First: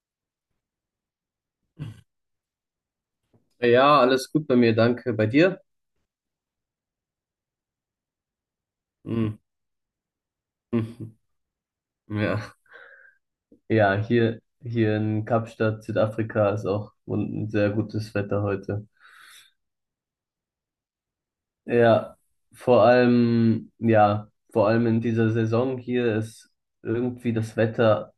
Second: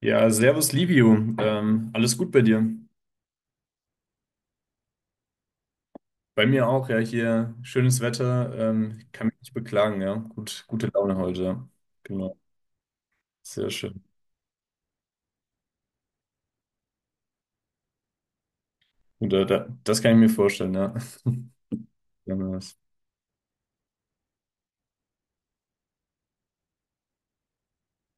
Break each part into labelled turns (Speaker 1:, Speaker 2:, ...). Speaker 1: Ja, servus Livio, alles gut bei dir?
Speaker 2: Ja, alles gut bei mir, danke. Bei dir?
Speaker 1: Bei mir auch, ja, hier schönes Wetter, kann
Speaker 2: Hm.
Speaker 1: mich nicht beklagen, ja, gut, gute Laune heute, ja.
Speaker 2: Mhm.
Speaker 1: Genau,
Speaker 2: Ja.
Speaker 1: sehr
Speaker 2: Ja,
Speaker 1: schön.
Speaker 2: hier in Kapstadt, Südafrika, ist auch ein sehr gutes Wetter heute.
Speaker 1: Und das kann ich mir vorstellen, ja.
Speaker 2: Ja,
Speaker 1: Ja, nice.
Speaker 2: vor allem in dieser Saison hier ist irgendwie das Wetter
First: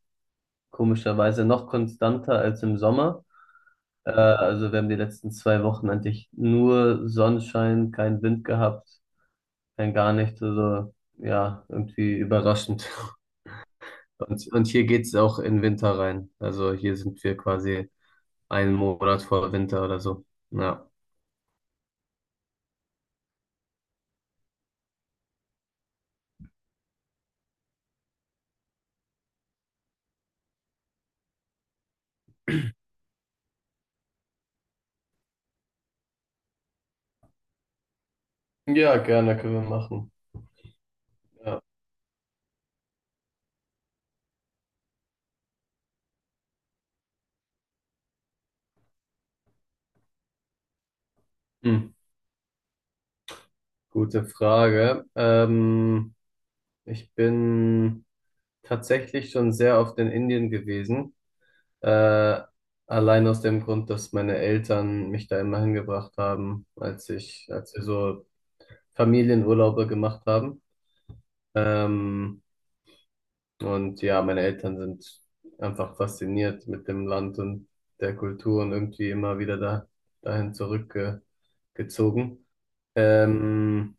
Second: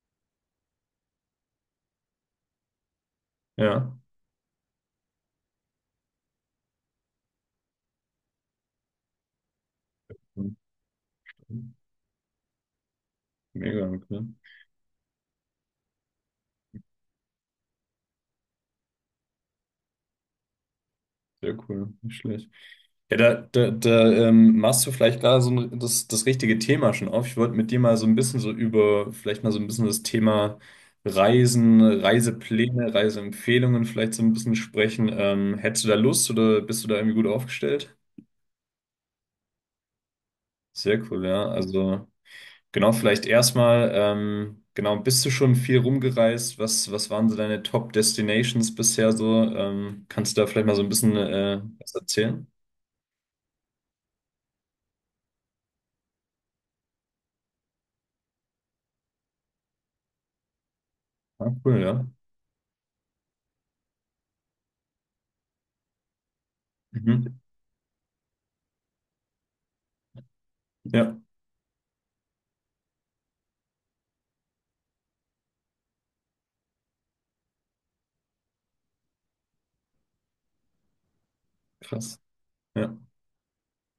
Speaker 2: komischerweise noch konstanter als im Sommer.
Speaker 1: Ja.
Speaker 2: Also wir haben die letzten 2 Wochen eigentlich nur Sonnenschein, keinen Wind gehabt, kein gar nichts. Also ja, irgendwie überraschend.
Speaker 1: Mega, okay.
Speaker 2: Und hier geht's auch in Winter rein. Also hier sind wir quasi einen Monat vor Winter oder so. Ja.
Speaker 1: Sehr cool, nicht schlecht. Ja, da, da, da machst du vielleicht gerade so ein, das richtige Thema schon auf. Ich wollte mit dir mal so ein bisschen so über, vielleicht mal so ein bisschen das Thema Reisen, Reisepläne, Reiseempfehlungen vielleicht so ein bisschen sprechen. Hättest du da Lust oder bist du da irgendwie gut aufgestellt?
Speaker 2: Ja, gerne können wir machen.
Speaker 1: Sehr cool, ja.
Speaker 2: Ja.
Speaker 1: Also genau, vielleicht erstmal, genau, bist du schon viel rumgereist? Was waren so deine Top Destinations bisher so? Kannst du da vielleicht mal so ein bisschen
Speaker 2: Hm.
Speaker 1: was erzählen?
Speaker 2: Gute Frage. Ich bin tatsächlich schon sehr oft in Indien gewesen.
Speaker 1: Ah, cool, ja.
Speaker 2: Äh, Allein aus dem Grund, dass meine Eltern mich da immer hingebracht haben,
Speaker 1: Mhm.
Speaker 2: als wir so Familienurlaube gemacht haben.
Speaker 1: Ja,
Speaker 2: Ähm, Und ja, meine Eltern sind einfach fasziniert mit dem Land und der Kultur und irgendwie immer wieder dahin
Speaker 1: krass.
Speaker 2: zurückgezogen.
Speaker 1: Ja.
Speaker 2: Ähm,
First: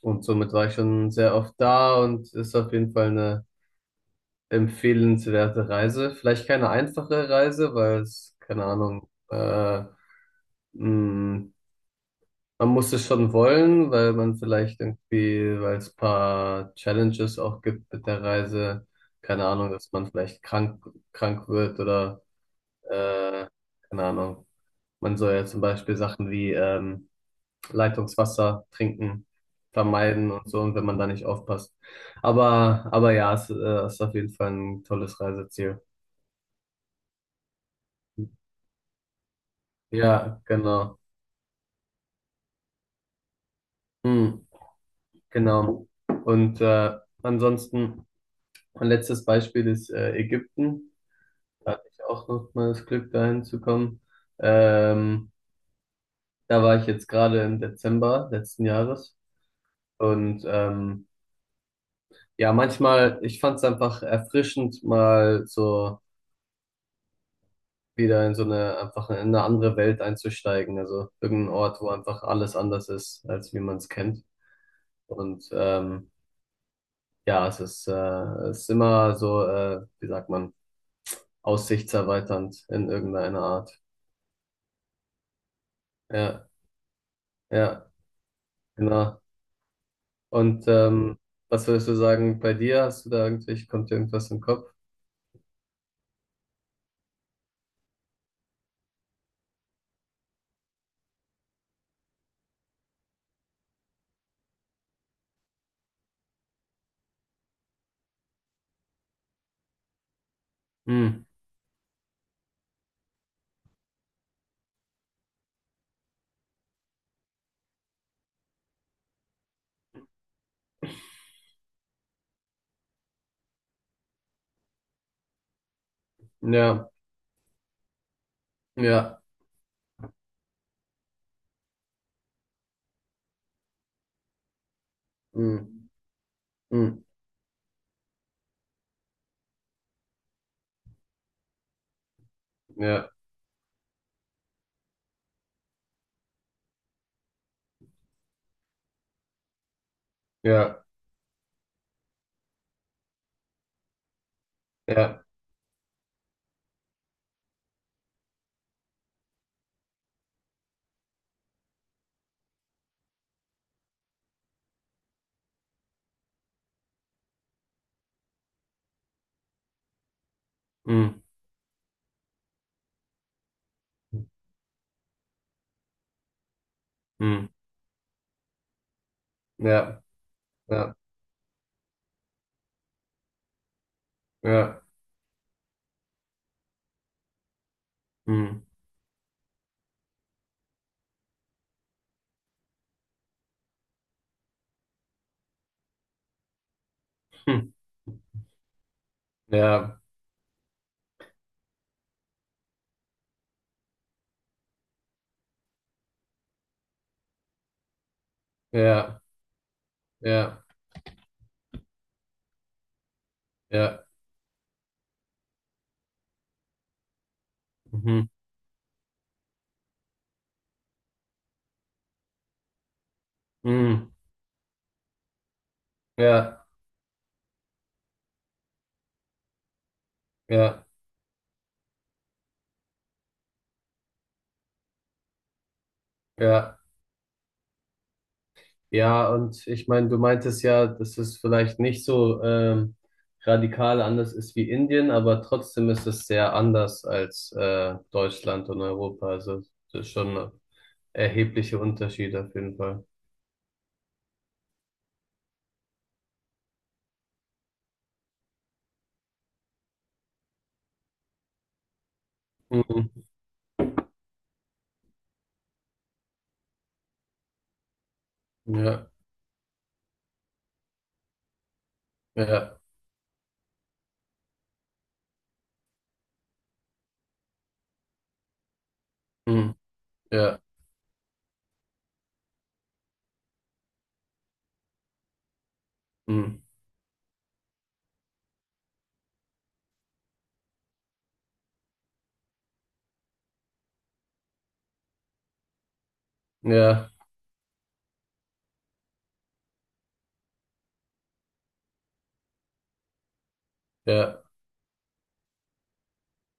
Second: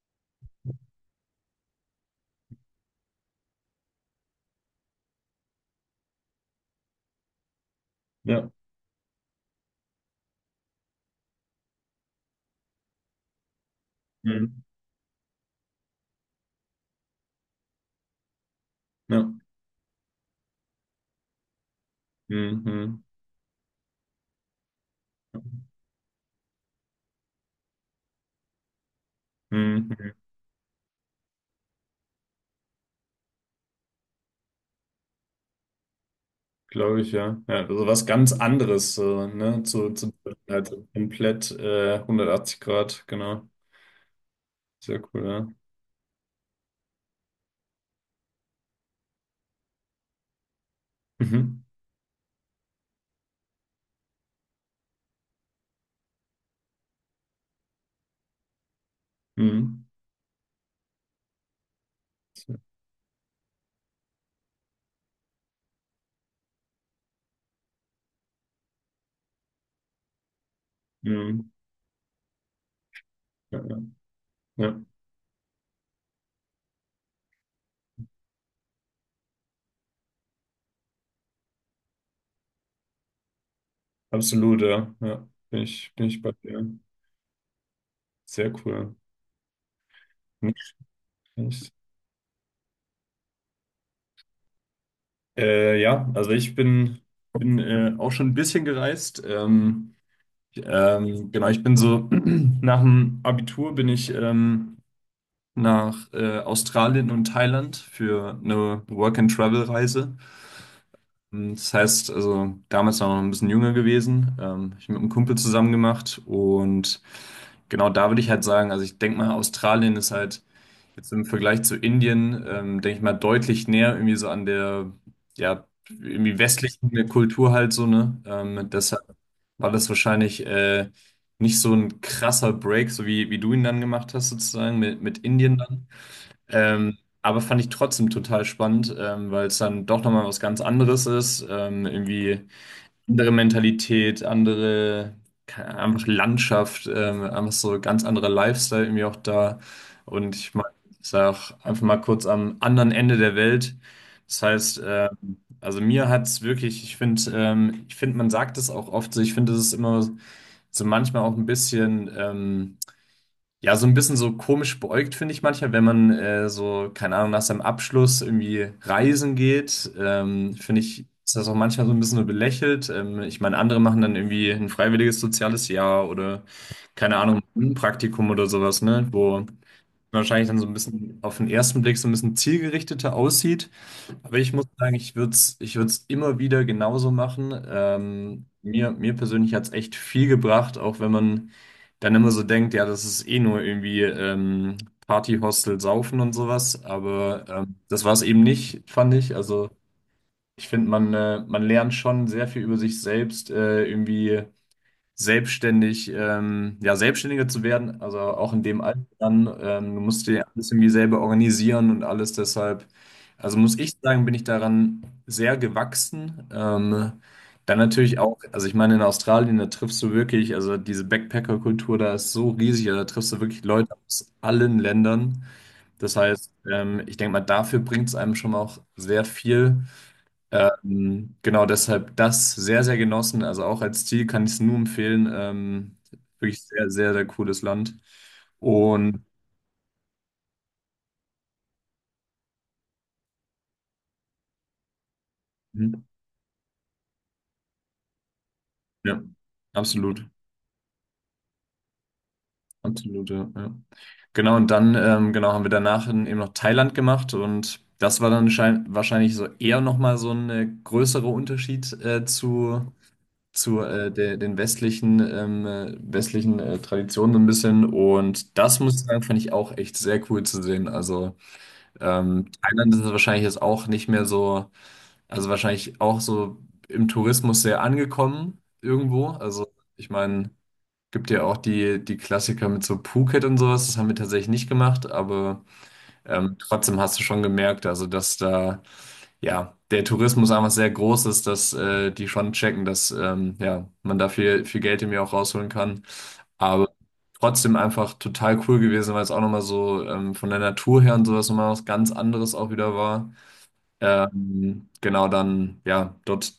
Speaker 2: und somit war ich schon sehr oft da und ist auf jeden Fall eine empfehlenswerte Reise. Vielleicht keine einfache Reise, weil es,
Speaker 1: Ja.
Speaker 2: keine Ahnung, mh, man muss es schon wollen, weil man
Speaker 1: Mhm.
Speaker 2: vielleicht irgendwie, weil es ein paar Challenges auch gibt mit der Reise,
Speaker 1: Ja.
Speaker 2: keine Ahnung, dass man vielleicht krank wird oder
Speaker 1: Mhm. Mhm.
Speaker 2: äh, keine Ahnung. Man soll ja zum Beispiel Sachen wie Leitungswasser trinken,
Speaker 1: Mhm.
Speaker 2: vermeiden und so, und wenn man da nicht aufpasst. Aber ja, es ist auf jeden Fall ein tolles Reiseziel.
Speaker 1: Glaube ich, ja. Ja, also was ganz anderes, so, ne? Zu
Speaker 2: Ja,
Speaker 1: halt
Speaker 2: genau.
Speaker 1: komplett 180 Grad, genau.
Speaker 2: Hm,
Speaker 1: Sehr cool, ja.
Speaker 2: genau. Und ansonsten, mein letztes Beispiel ist Ägypten.
Speaker 1: Mhm.
Speaker 2: Hatte ich auch noch mal das Glück, dahin zu kommen. Ähm, da war ich jetzt gerade im Dezember letzten Jahres.
Speaker 1: Mhm.
Speaker 2: Und ja, manchmal, ich fand es einfach erfrischend, mal so wieder in so eine, einfach in eine andere Welt einzusteigen. Also
Speaker 1: Mhm.
Speaker 2: irgendein Ort, wo einfach alles anders ist, als wie
Speaker 1: Ja, ja.
Speaker 2: man es kennt.
Speaker 1: Ja.
Speaker 2: Und ja, es ist immer so, wie sagt man, aussichtserweiternd in irgendeiner Art.
Speaker 1: Absolut, ja. Ja. Bin ich bei
Speaker 2: Ja,
Speaker 1: dir.
Speaker 2: ja,
Speaker 1: Sehr cool.
Speaker 2: genau. Und
Speaker 1: Nicht
Speaker 2: ähm, was würdest du sagen bei dir? Hast du da irgendwelche, kommt dir irgendwas im Kopf?
Speaker 1: Ja, also ich bin auch schon ein bisschen gereist. Genau, ich bin so nach dem Abitur bin ich nach Australien und Thailand für eine Work-and-Travel-Reise.
Speaker 2: Hm,
Speaker 1: Und das heißt, also damals war ich noch ein bisschen jünger gewesen, hab mit einem Kumpel zusammen gemacht und genau. Da würde ich halt sagen, also ich denke mal, Australien ist halt jetzt im Vergleich zu Indien, denke ich mal, deutlich näher irgendwie so an der, ja, irgendwie
Speaker 2: ja,
Speaker 1: westlichen Kultur halt so, ne? Deshalb
Speaker 2: ja,
Speaker 1: war das wahrscheinlich nicht so ein krasser Break, so wie du ihn dann gemacht hast, sozusagen mit Indien dann.
Speaker 2: hm, hm,
Speaker 1: Aber fand ich trotzdem total spannend, weil es dann doch nochmal was ganz anderes ist. Irgendwie
Speaker 2: ja,
Speaker 1: andere Mentalität, andere, keine Ahnung, einfach Landschaft, einfach so ganz anderer Lifestyle irgendwie auch da. Und ich meine,
Speaker 2: ja,
Speaker 1: ich sag einfach mal, kurz am anderen Ende der Welt. Das heißt,
Speaker 2: ja,
Speaker 1: also mir hat es wirklich, ich finde, man sagt es auch oft so, ich finde, es ist immer so manchmal auch ein bisschen. Ja, so ein bisschen so komisch beäugt finde ich manchmal, wenn man so, keine Ahnung, nach seinem Abschluss irgendwie reisen geht, finde ich,
Speaker 2: hm,
Speaker 1: ist das auch manchmal so ein bisschen nur belächelt. Ich meine, andere machen dann irgendwie ein freiwilliges soziales Jahr oder, keine Ahnung,
Speaker 2: hm,
Speaker 1: ein Praktikum oder sowas, ne, wo
Speaker 2: ja,
Speaker 1: wahrscheinlich dann so ein
Speaker 2: ja,
Speaker 1: bisschen auf den ersten Blick so ein bisschen zielgerichteter aussieht. Aber ich muss
Speaker 2: ja,
Speaker 1: sagen, ich würde es ich würd's immer wieder genauso machen.
Speaker 2: hm,
Speaker 1: Mir persönlich hat es echt viel gebracht, auch wenn man dann immer so denkt, ja, das ist eh nur irgendwie Party-Hostel, Saufen und sowas. Aber
Speaker 2: hm,
Speaker 1: das war es eben nicht, fand ich. Also
Speaker 2: ja,
Speaker 1: ich finde, man lernt schon sehr viel über sich selbst, irgendwie selbstständig, ja, selbstständiger zu werden, also auch in dem Alter
Speaker 2: ja,
Speaker 1: dann. Du musst dir
Speaker 2: ja,
Speaker 1: alles irgendwie selber organisieren und alles, deshalb, also muss ich
Speaker 2: ja,
Speaker 1: sagen, bin ich daran sehr gewachsen. Dann natürlich
Speaker 2: mhm,
Speaker 1: auch, also ich meine, in Australien, da triffst du wirklich, also diese Backpacker-Kultur, da ist so riesig, also da triffst du wirklich Leute
Speaker 2: hm,
Speaker 1: aus allen Ländern. Das heißt,
Speaker 2: ja,
Speaker 1: ich denke mal, dafür bringt es einem schon auch sehr viel.
Speaker 2: ja,
Speaker 1: Genau, deshalb das sehr, sehr genossen. Also auch als Ziel kann ich es nur empfehlen. Wirklich
Speaker 2: ja.
Speaker 1: sehr, sehr, sehr cooles Land. Und
Speaker 2: Ja, und ich meine, du meintest ja, dass es vielleicht nicht so radikal anders ist wie Indien, aber trotzdem
Speaker 1: mhm,
Speaker 2: ist es sehr anders als Deutschland und
Speaker 1: ja,
Speaker 2: Europa. Also das ist
Speaker 1: absolut.
Speaker 2: schon erhebliche Unterschiede auf jeden Fall.
Speaker 1: Absolut, ja. Ja. Genau, und dann genau, haben wir danach in, eben noch Thailand gemacht und das war dann schein wahrscheinlich so eher nochmal so ein größerer Unterschied
Speaker 2: Mhm.
Speaker 1: den westlichen, westlichen Traditionen so ein bisschen. Und das muss ich
Speaker 2: Ja,
Speaker 1: sagen, fand ich auch echt sehr cool zu sehen. Also
Speaker 2: ja,
Speaker 1: Thailand ist wahrscheinlich jetzt auch nicht mehr so, also wahrscheinlich auch so im Tourismus sehr angekommen irgendwo. Also
Speaker 2: mhm.
Speaker 1: ich meine,
Speaker 2: Ja,
Speaker 1: gibt ja auch die Klassiker mit so Phuket und sowas, das haben wir tatsächlich nicht gemacht, aber
Speaker 2: mhm.
Speaker 1: trotzdem hast du schon gemerkt, also dass da ja der Tourismus einfach sehr groß ist, dass die schon checken, dass ja, man da viel, viel Geld irgendwie auch rausholen kann. Aber
Speaker 2: Ja,
Speaker 1: trotzdem einfach total cool gewesen, weil es auch nochmal so von der Natur her und sowas nochmal was ganz anderes auch wieder war.
Speaker 2: ja,
Speaker 1: Genau, dann, ja, dort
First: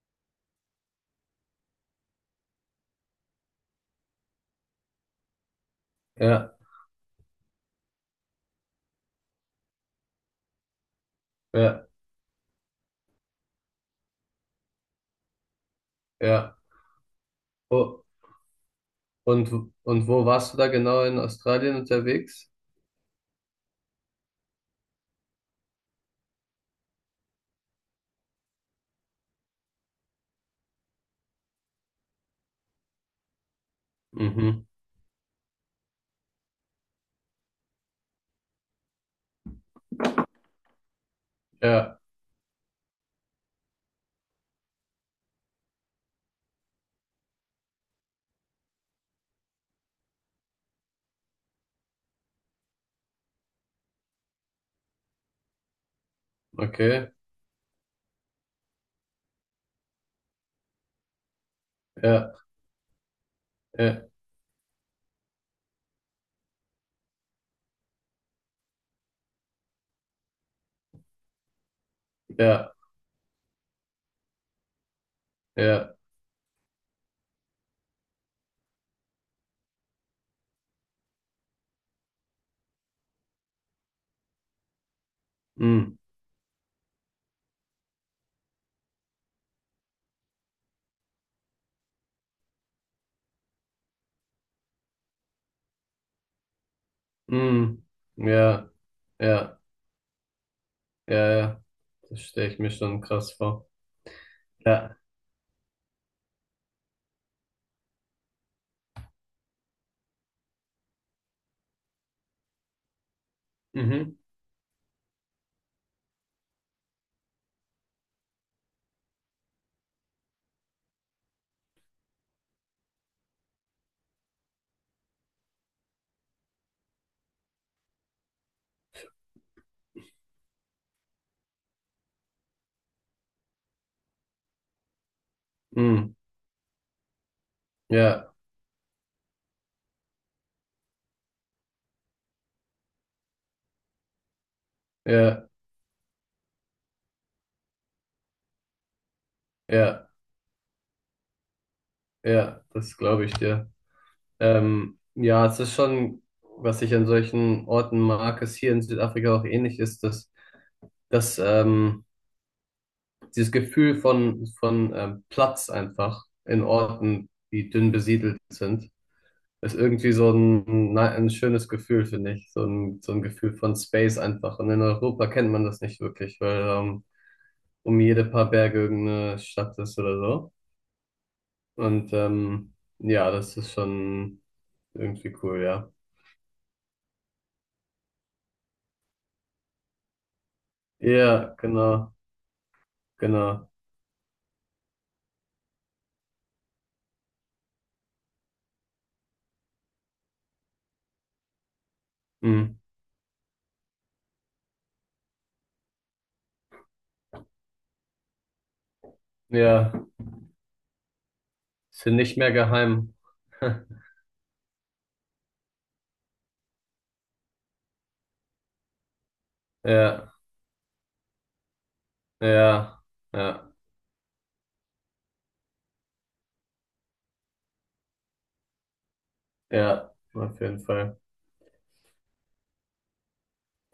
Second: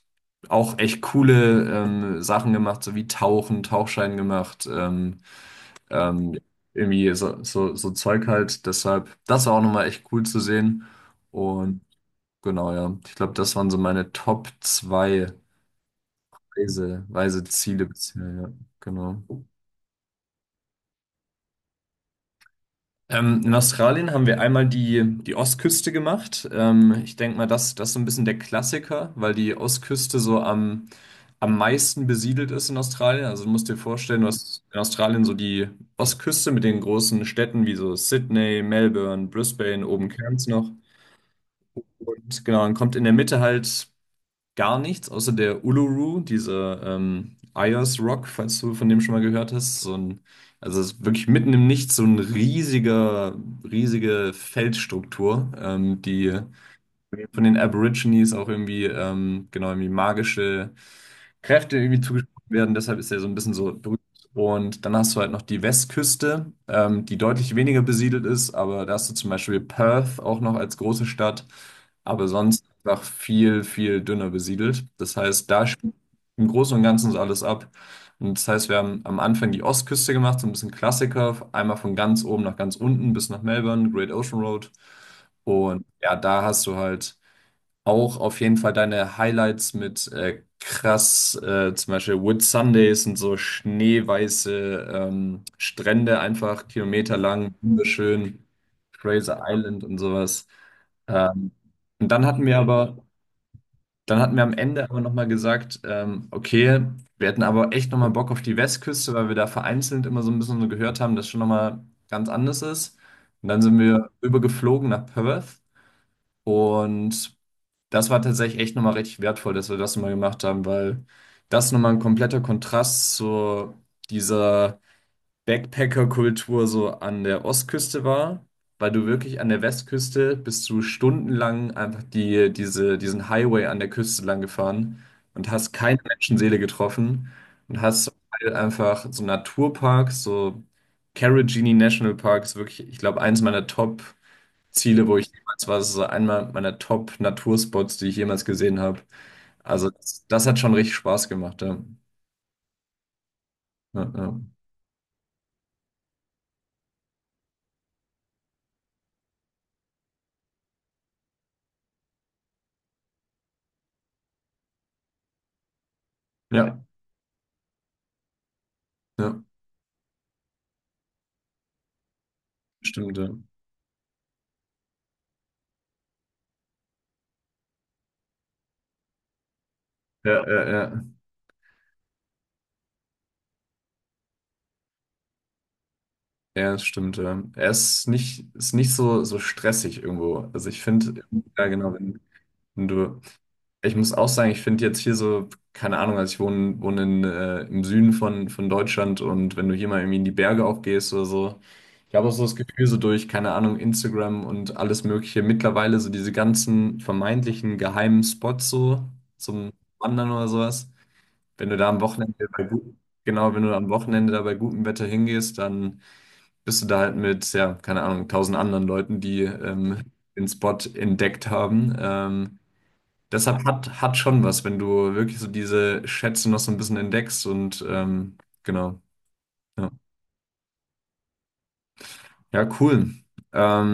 Speaker 1: auch echt coole Sachen gemacht, so wie Tauchen, Tauchschein gemacht, ähm,
Speaker 2: ja,
Speaker 1: irgendwie so Zeug halt. Deshalb, das war auch nochmal echt cool zu sehen. Und
Speaker 2: ja,
Speaker 1: genau, ja, ich glaube, das waren so meine Top 2
Speaker 2: ja.
Speaker 1: Reiseziele
Speaker 2: Oh.
Speaker 1: bisher, ja, genau.
Speaker 2: Und, und wo warst du da genau in Australien unterwegs?
Speaker 1: In Australien haben wir einmal die Ostküste gemacht. Ich denke mal, das ist so ein bisschen der Klassiker, weil die Ostküste so am, am meisten besiedelt ist in Australien. Also du musst dir vorstellen, du hast
Speaker 2: Mhm.
Speaker 1: in Australien so die Ostküste mit den großen Städten wie so Sydney, Melbourne, Brisbane, oben Cairns noch.
Speaker 2: Ja,
Speaker 1: Und genau, dann kommt in der Mitte halt. Gar nichts, außer der Uluru, diese Ayers Rock, falls du von dem schon mal gehört hast. So ein, also es ist wirklich mitten im Nichts so ein riesiger, riesige Felsstruktur, die
Speaker 2: okay.
Speaker 1: von den Aborigines auch irgendwie, genau, irgendwie magische Kräfte irgendwie
Speaker 2: Ja,
Speaker 1: zugesprochen werden. Deshalb ist er so ein bisschen so berühmt.
Speaker 2: ja,
Speaker 1: Und dann hast du halt noch die Westküste, die deutlich weniger besiedelt ist, aber da hast du zum Beispiel Perth auch noch als große Stadt, aber sonst
Speaker 2: ja,
Speaker 1: einfach viel, viel dünner besiedelt. Das heißt, da spielt
Speaker 2: ja.
Speaker 1: im Großen und Ganzen so alles ab. Und das heißt, wir haben am Anfang die Ostküste gemacht, so ein bisschen Klassiker, einmal von ganz oben nach ganz unten bis nach Melbourne, Great Ocean Road. Und
Speaker 2: Mhm.
Speaker 1: ja, da hast du halt auch auf jeden Fall deine Highlights mit krass, zum Beispiel Whit Sundays und so schneeweiße Strände, einfach kilometerlang,
Speaker 2: Hm.
Speaker 1: wunderschön,
Speaker 2: Ja,
Speaker 1: Fraser
Speaker 2: ja,
Speaker 1: Island und sowas.
Speaker 2: ja,
Speaker 1: Ähm,
Speaker 2: ja.
Speaker 1: und
Speaker 2: Das
Speaker 1: dann hatten
Speaker 2: stelle
Speaker 1: wir
Speaker 2: ich mir
Speaker 1: aber,
Speaker 2: schon krass vor.
Speaker 1: dann hatten wir am Ende
Speaker 2: Ja.
Speaker 1: aber nochmal gesagt, okay, wir hätten aber echt nochmal Bock auf die Westküste, weil wir da vereinzelt immer so ein bisschen so gehört haben, dass schon nochmal ganz anders ist. Und dann sind wir
Speaker 2: Mhm.
Speaker 1: übergeflogen nach Perth und das war tatsächlich echt nochmal richtig wertvoll, dass wir das nochmal gemacht haben, weil das nochmal ein kompletter Kontrast zu dieser Backpacker-Kultur so an der Ostküste war, weil du wirklich an der Westküste bist du stundenlang einfach diesen Highway an der Küste lang gefahren und hast keine
Speaker 2: Hm.
Speaker 1: Menschenseele getroffen und hast zum
Speaker 2: Ja,
Speaker 1: Teil einfach so Naturparks, so Carrageenan National Park ist wirklich, ich glaube, eins meiner Top-Ziele, wo ich
Speaker 2: ja,
Speaker 1: jemals war, das ist so einmal meiner Top-Naturspots, die ich jemals gesehen habe. Also
Speaker 2: ja,
Speaker 1: das hat schon richtig Spaß gemacht, ja.
Speaker 2: ja. Das glaube ich dir.
Speaker 1: Ja, ja,
Speaker 2: Ja, es ist schon, was ich an solchen Orten mag, ist hier in Südafrika auch ähnlich ist, dass dieses Gefühl von Platz einfach in
Speaker 1: ja,
Speaker 2: Orten, die dünn besiedelt sind,
Speaker 1: ja,
Speaker 2: ist irgendwie so ein schönes Gefühl, finde ich. So ein, so
Speaker 1: stimmt,
Speaker 2: ein
Speaker 1: ja.
Speaker 2: Gefühl von Space einfach. Und in Europa kennt man das nicht wirklich, weil um jede paar Berge irgendeine Stadt ist oder
Speaker 1: Ja,
Speaker 2: so.
Speaker 1: ja, ja.
Speaker 2: Und ja, das ist schon irgendwie cool, ja.
Speaker 1: Ja, das stimmt. Ja. Er ist nicht so, so stressig irgendwo. Also ich finde,
Speaker 2: Ja,
Speaker 1: ja genau,
Speaker 2: genau,
Speaker 1: wenn, wenn du,
Speaker 2: genau.
Speaker 1: ich muss auch sagen, ich finde jetzt hier so, keine Ahnung, also ich wohne in, im Süden von Deutschland und wenn du hier mal irgendwie in die Berge auch gehst oder so, ich habe auch so das
Speaker 2: Hm.
Speaker 1: Gefühl, so durch, keine Ahnung, Instagram und alles Mögliche, mittlerweile so diese ganzen vermeintlichen geheimen Spots so zum
Speaker 2: Ja,
Speaker 1: Wandern oder sowas, wenn du da am
Speaker 2: sind nicht
Speaker 1: Wochenende
Speaker 2: mehr
Speaker 1: bei gut,
Speaker 2: geheim.
Speaker 1: genau, wenn du am Wochenende da bei gutem Wetter hingehst, dann bist du da halt mit, ja, keine Ahnung, tausend anderen Leuten, die
Speaker 2: Ja,
Speaker 1: den Spot entdeckt haben.
Speaker 2: ja,
Speaker 1: Deshalb
Speaker 2: ja,
Speaker 1: hat schon was, wenn du wirklich so diese Schätze noch so ein bisschen entdeckst und genau. Ja,
Speaker 2: ja, auf jeden Fall.
Speaker 1: ja cool.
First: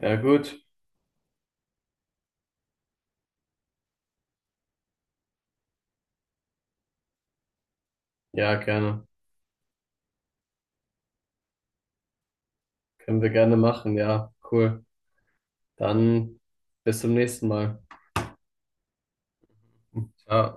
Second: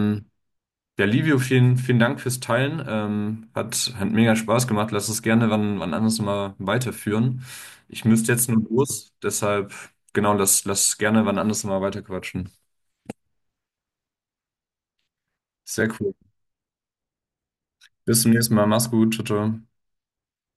Speaker 2: Ja, gut.
Speaker 1: ja, Livio, vielen, vielen Dank fürs Teilen. Hat mega Spaß gemacht. Lass uns gerne wann anders mal weiterführen. Ich müsste jetzt
Speaker 2: Ja,
Speaker 1: nur
Speaker 2: gerne.
Speaker 1: los, deshalb, genau, lass gerne wann anders mal weiterquatschen.
Speaker 2: Können wir gerne machen, ja, cool.
Speaker 1: Sehr cool.
Speaker 2: Dann bis zum nächsten Mal.
Speaker 1: Bis zum nächsten Mal. Mach's gut. Ciao, ciao.
Speaker 2: Ciao.